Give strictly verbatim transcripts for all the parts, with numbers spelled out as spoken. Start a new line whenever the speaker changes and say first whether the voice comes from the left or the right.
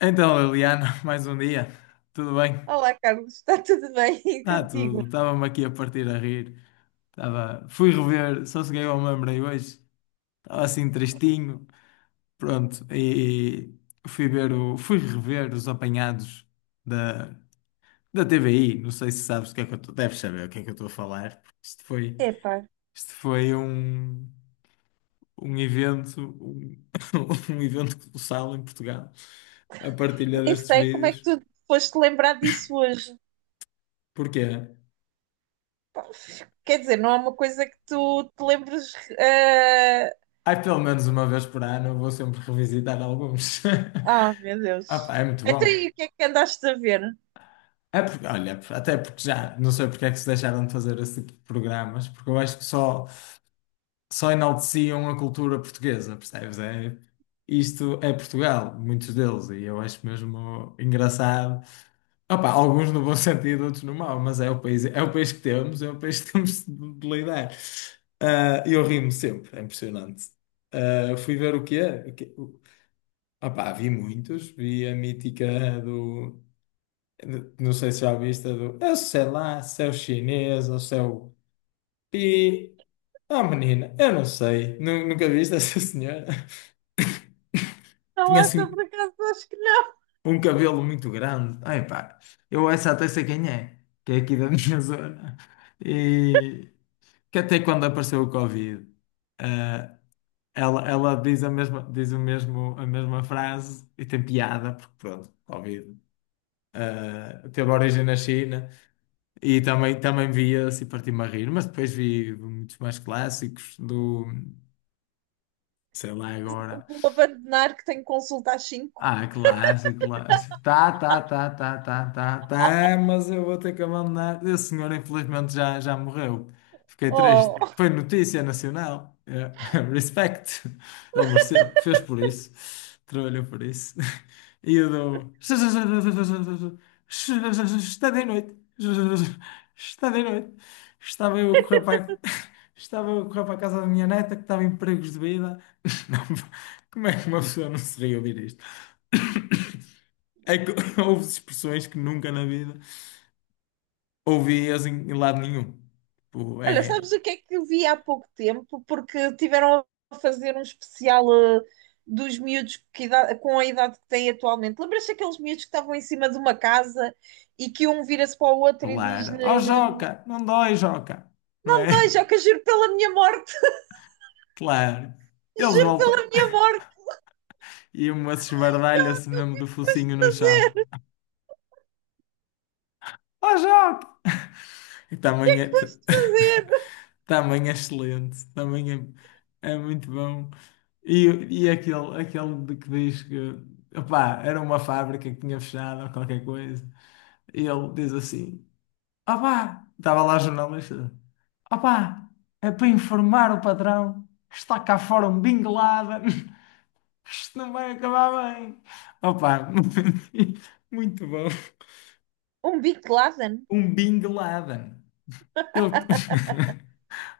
left: Então, Liliana, mais um dia. Tudo bem?
right: Olá, Carlos, está tudo bem. E
left: Está
right: contigo?
left: tudo. Estava-me aqui a partir a rir. Estava... Fui rever, só cheguei ao me lembrei hoje. Estava assim tristinho. Pronto, e fui ver o... fui rever os apanhados da... da T V I. Não sei se sabes o que é que eu estou. Deves saber o que é que eu estou a falar. Porque Isto foi,
right: Epá,
left: isto foi um... um evento, um... um evento colossal em Portugal. A partilha
right: nem
left: destes
right: sei como é que
left: vídeos.
right: tu foste lembrar disso hoje.
left: Porquê?
right: Pá, quer dizer, não é uma coisa que tu te lembres. eh,
left: Ai, pelo menos uma vez por ano eu vou sempre revisitar alguns.
right: Ah, meu
left: Ah,
right: Deus.
left: pá, é muito
right: Até aí,
left: bom.
right: o que é que andaste a ver?
left: É porque, olha, até porque já não sei porque é que se deixaram de fazer esse tipo de programas, porque eu acho que só, só enalteciam a cultura portuguesa, percebes? É, isto é Portugal, muitos deles, e eu acho mesmo engraçado. Opa, alguns no bom sentido, outros no mau, mas é o país, é o país que temos, é o país que temos de de lidar. Ah, E eu rimo sempre, é impressionante. Ah, fui ver o quê? O quê? Ah pá, vi muitos, vi a mítica do, de- não sei se já viste, a do, eu sei lá, se é o chinês ou se é o pi, ah menina, eu não sei, Nu- nunca viste essa senhora?
right: Não,
left: Tinha
right: essa
left: assim
right: por acaso acho que não.
left: um cabelo muito grande, ai pá, eu essa até sei quem é, que é aqui da minha zona, e que até quando apareceu o Covid, ah, ela, ela diz a mesma, diz o mesmo, a mesma frase e tem piada, porque pronto, Covid. Eh, teve origem na China e também, também via-se e parti-me a rir, mas depois vi muitos mais clássicos do, sei lá agora.
right: Vou abandonar que tenho consulta às cinco.
left: Ah, clássico, clássico. Tá, tá, tá, tá, tá, tá, tá, mas eu vou ter que abandonar. Esse senhor, infelizmente, já, já morreu. Fiquei
right: Oh,
left: triste. Foi notícia nacional. É. Respect. Ele mereceu. Fez por isso. Trabalhou por isso. E eu dou. um Está de noite. Está de noite. Estava eu a correr para. A- Estava eu a correr para a casa da minha neta que estava em perigos de vida. Não, como é que uma pessoa não se ri a ouvir isto? É que houve expressões que nunca na vida ouvi assim em lado nenhum. Tipo,
right: olha,
left: é
right: sabes o que é que eu vi há pouco tempo? Porque tiveram a fazer um especial eh, dos miúdos que idade- com a idade que têm atualmente. Lembras-te daqueles miúdos que estavam em cima de uma casa e que um vira-se para o outro e
left: claro. Oh,
right: diz-lhe:
left: Joca, não dói, Joca. Não
right: não
left: é?
right: me dói, Joca, juro pela minha morte,
left: Claro. Eles
right: juro pela
left: voltam.
right: minha morte,
left: E uma esbardalha-se mesmo do
right: mas
left: focinho no chão. Oh, Joca! E também é,
right: foste fazer.
left: também é excelente. Também é, é muito bom. E, e aquele, aquele de que diz que opá, era uma fábrica que tinha fechado ou qualquer coisa. E ele diz assim. Opá! Estava lá a jornalista. Opá! É para informar o patrão que está cá fora um Bin Laden, que isto não vai acabar bem. Opá! Muito bom.
right: Um Bin Laden.
left: Um Bin Laden. Ele...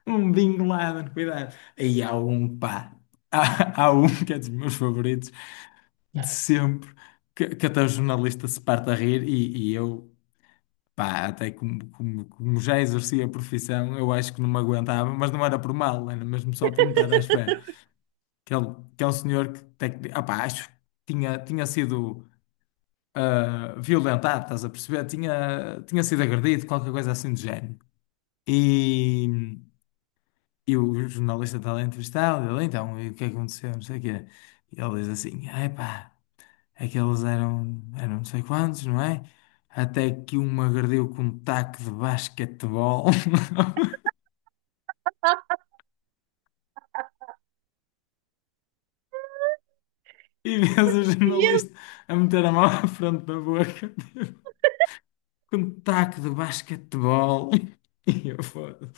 left: Um Bin Laden, cuidado. Aí há um, pá. Há, há um que é dos meus favoritos de sempre, que, que até o jornalista se parte a rir e, e eu. Pá, até como, como, como já exercia a profissão, eu acho que não me aguentava, mas não era por mal, era mesmo só por não estar à espera. Que é um que é um senhor que, tec- ah, pá, acho que tinha, tinha sido ah, violentado, estás a perceber? Tinha, tinha sido agredido, qualquer coisa assim do género. E, e o jornalista está lá entrevistado, ele, então, e o que é que aconteceu? Não sei o quê. E ele diz assim, ai pá. Aqueles eram, eram não sei quantos, não é? Até que um me agrediu com um taco de basquetebol e vês o jornalista a meter a mão à frente da boca tipo, com um taco de basquetebol. E eu falo,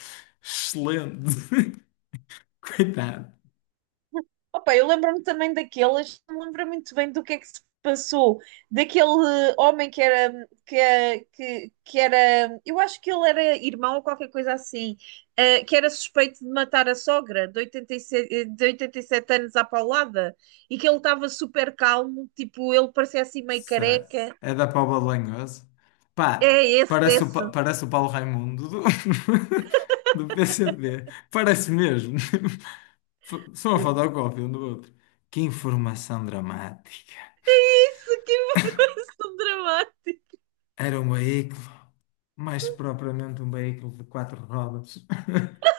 left: excelente, coitado,
right: Opa, eu lembro-me também daquelas, não me lembro muito bem do que é que se passou, daquele eh, homem que era, que, eh, que, que era, eu acho que ele era irmão ou qualquer coisa assim, eh, que era suspeito de matar a sogra de oitenta e sete, de oitenta e sete anos à paulada, e que ele estava super calmo, tipo, ele parecia assim meio
left: Sei.
right: careca.
left: É da Póvoa de Lanhoso. Pá,
right: É esse,
left: parece o,
right: esse.
left: Pa- parece o Paulo Raimundo do, do P C P, parece mesmo. F- Só uma fotocópia um do outro. Que informação dramática.
right: É isso, que informação dramática.
left: Era um veículo, mais propriamente um veículo de quatro rodas.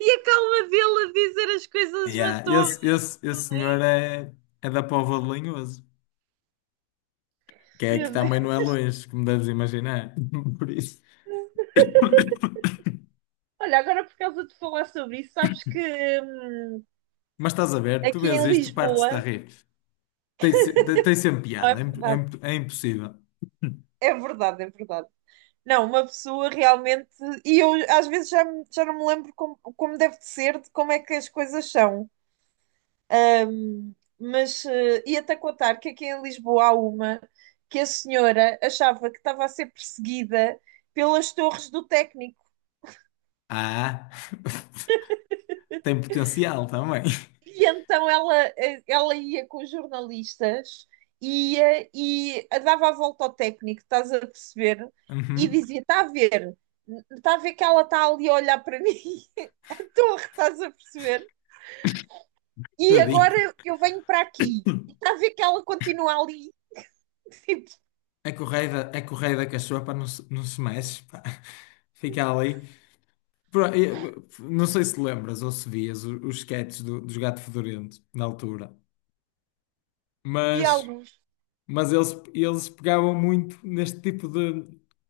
right: E a calma dele a dizer as coisas
left: Yeah,
right: matou-me
left: esse, esse, esse senhor
right: também.
left: é, é da Póvoa de Lanhoso, que é
right: Meu
left: que
right: Deus.
left: também não é longe, como deves imaginar. Por isso.
right: Olha, agora por causa de falar sobre isso, sabes que hum,
left: Mas estás a ver, tu
right: aqui
left: vês
right: em
left: isto, partes-te a
right: Lisboa,
left: rir. Tem, se- tem sempre
right: não é
left: piada, é, imp- é
right: verdade,
left: imp- é impossível.
right: é verdade, é verdade. Não, uma pessoa realmente, e eu às vezes já, me- já não me lembro como, como deve de ser, de como é que as coisas são. Hum, Mas eh, ia-te a contar que aqui em Lisboa há uma que a senhora achava que estava a ser perseguida pelas torres do Técnico.
left: Ah, tem potencial também.
right: E então ela, ela ia com os jornalistas, ia e dava a volta ao técnico, estás a perceber? E
left: Uhum,
right: dizia: está a ver, está a ver que ela está ali a olhar para mim, a torre, estás a perceber? E agora
left: tadinho.
right: eu venho para aqui, e está a ver que ela continua ali, tipo,
left: É correia, é correia da cachorra, não se, não se mexe, pá. Fica ali. Pro- eu- Não sei se lembras ou se vias o- os sketches do- dos Gato Fedorento na altura, mas
right: diálogos
left: Mas eles, eles pegavam muito neste tipo de,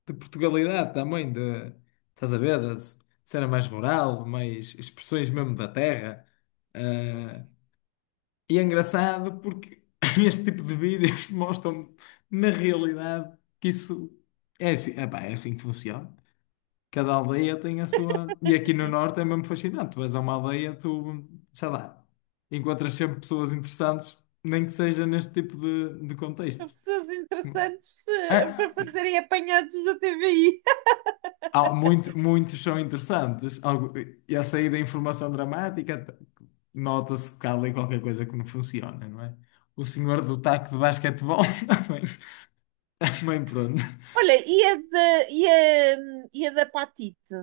left: de Portugalidade também, de, estás a ver, de cena mais rural, mais expressões mesmo da terra. Ah, e é engraçado porque este tipo de vídeos mostram na realidade que isso é assim, epá, é assim que funciona. Cada aldeia tem a sua. E aqui no norte é mesmo fascinante. Tu vais a uma aldeia, tu, sei lá, encontras sempre pessoas interessantes, nem que seja neste tipo de, de
right: a
left: contexto.
right: pessoas interessantes uh, para
left: Ah,
right: fazerem apanhados da T V I.
left: há muito- muitos são interessantes. Algo- E a sair da informação dramática, t- nota-se que há ali qualquer coisa que não funciona, não é? O senhor do taco de basquetebol também, também pronto.
right: Olha, e a, da e a, e a da Patite?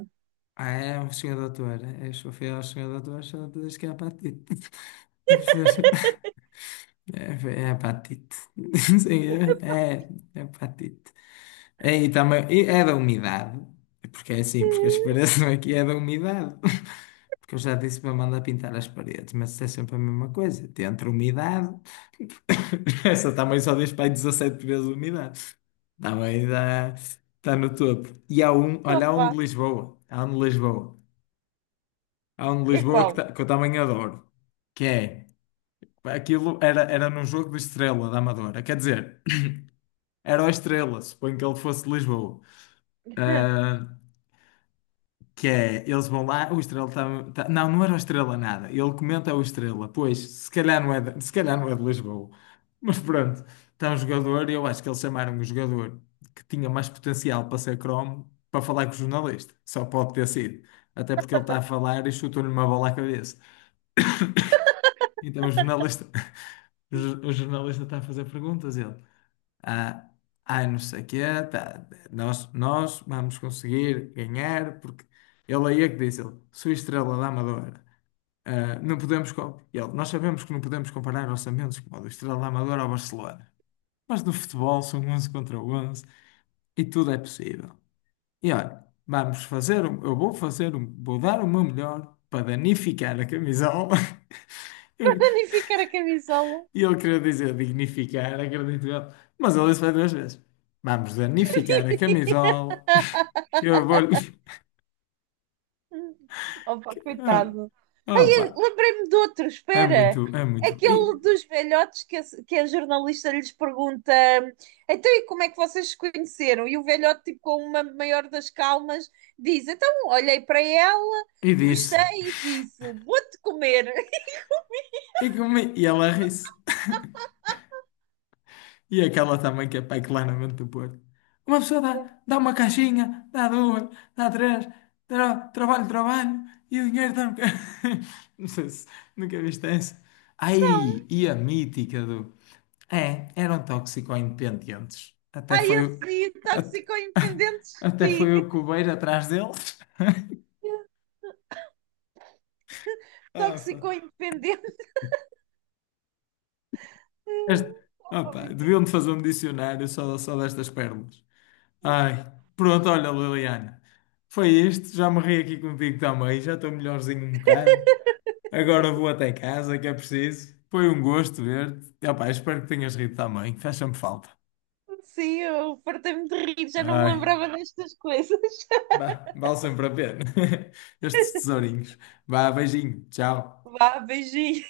left: Ah, é um senhor doutor. É, só fiel ao senhor doutor, só te diz que é apatite. É preciso- é, é apatite. Sim, é, é é apatite. É, e também, e é da umidade. Porque é assim, porque a expiração aqui é da umidade. Porque eu já disse para mandar pintar as paredes, mas isso é sempre a mesma coisa. Entre umidade. Essa também só diz para aí dezessete vezes umidade. Também dá, está no topo. E há um, olha, há
right: Opa,
left: um de Lisboa. Há um de Lisboa. Há um de
right: é
left: Lisboa que,
right: qual?
left: tá- que eu também adoro. Que é, aquilo era, era num jogo do Estrela da Amadora. Quer dizer, era o Estrela, suponho que ele fosse de Lisboa. Ah, que é, eles vão lá, o Estrela tá, tá- não, não era o Estrela nada. Ele comenta o Estrela. Pois, se calhar não é de, se calhar não é de Lisboa. Mas pronto, está um jogador, e eu acho que eles chamaram o jogador que tinha mais potencial para ser cromo para falar com o jornalista. Só pode ter sido. Até porque ele está a falar e chutou-lhe uma bola à cabeça. Então o jornalista, o jornalista está a fazer perguntas, ele ah, ai, não sei o quê, tá, nós, nós vamos conseguir ganhar, porque ele aí é que diz, ele, sou estrela da Amadora. Ah, não podemos, co- ele, nós sabemos que não podemos comparar orçamentos como o do Estrela da Amadora ao Barcelona, mas no futebol são onze contra onze e tudo é possível. E olha, vamos fazer, um- eu vou fazer, um- vou dar o meu melhor para danificar a camisola.
right: Danificar a camisola.
left: E ele queria dizer dignificar, acredito eu. Mas ele disse para duas vezes: vamos danificar a camisola, que eu vou-lhe.
right: Opa, coitado. Ai,
left: Opa,
right: eu lembrei-me de outro,
left: é
right: espera.
left: muito, é muito. E,
right: Aquele dos velhotes que a, que a jornalista lhes pergunta: então, e como é que vocês se conheceram? E o velhote, tipo, com uma maior das calmas, diz: então, olhei para ela,
left: e
right: gostei
left: disse:
right: e disse: vou-te comer.
left: e, comi, e ela ri-se. E aquela também que é pai claramente do Porto. Uma pessoa dá, dá uma caixinha, dá duas, dá três, tra- trabalho, trabalho, e o dinheiro está. Não sei se nunca viste essa.
right: Então,
left: Ai, e a mítica do. É, eram toxico-independentes. Até
right: ai,
left: foi.
right: assim,
left: Até,
right: tóxico independente,
left: até
right: sim.
left: foi o Cubeiro atrás deles. Ah, pá.
right: Tóxico independente.
left: Este- ah,
right: Opa,
left: pá,
right: muito.
left: deviam-te fazer um dicionário só, só destas pérolas. Ai, pronto, olha, Liliana. Foi isto, já me ri aqui contigo também, já estou melhorzinho um bocado. Agora vou até casa, que é preciso. Foi um gosto ver-te. E, opá, espero que tenhas rido também, faz sempre falta.
right: Sim, eu fartei-me de rir, já não
left: Ai,
right: me lembrava destas coisas.
left: bah, vale sempre a pena. Estes tesourinhos. Vá, beijinho, tchau.
right: Vá, beijinho.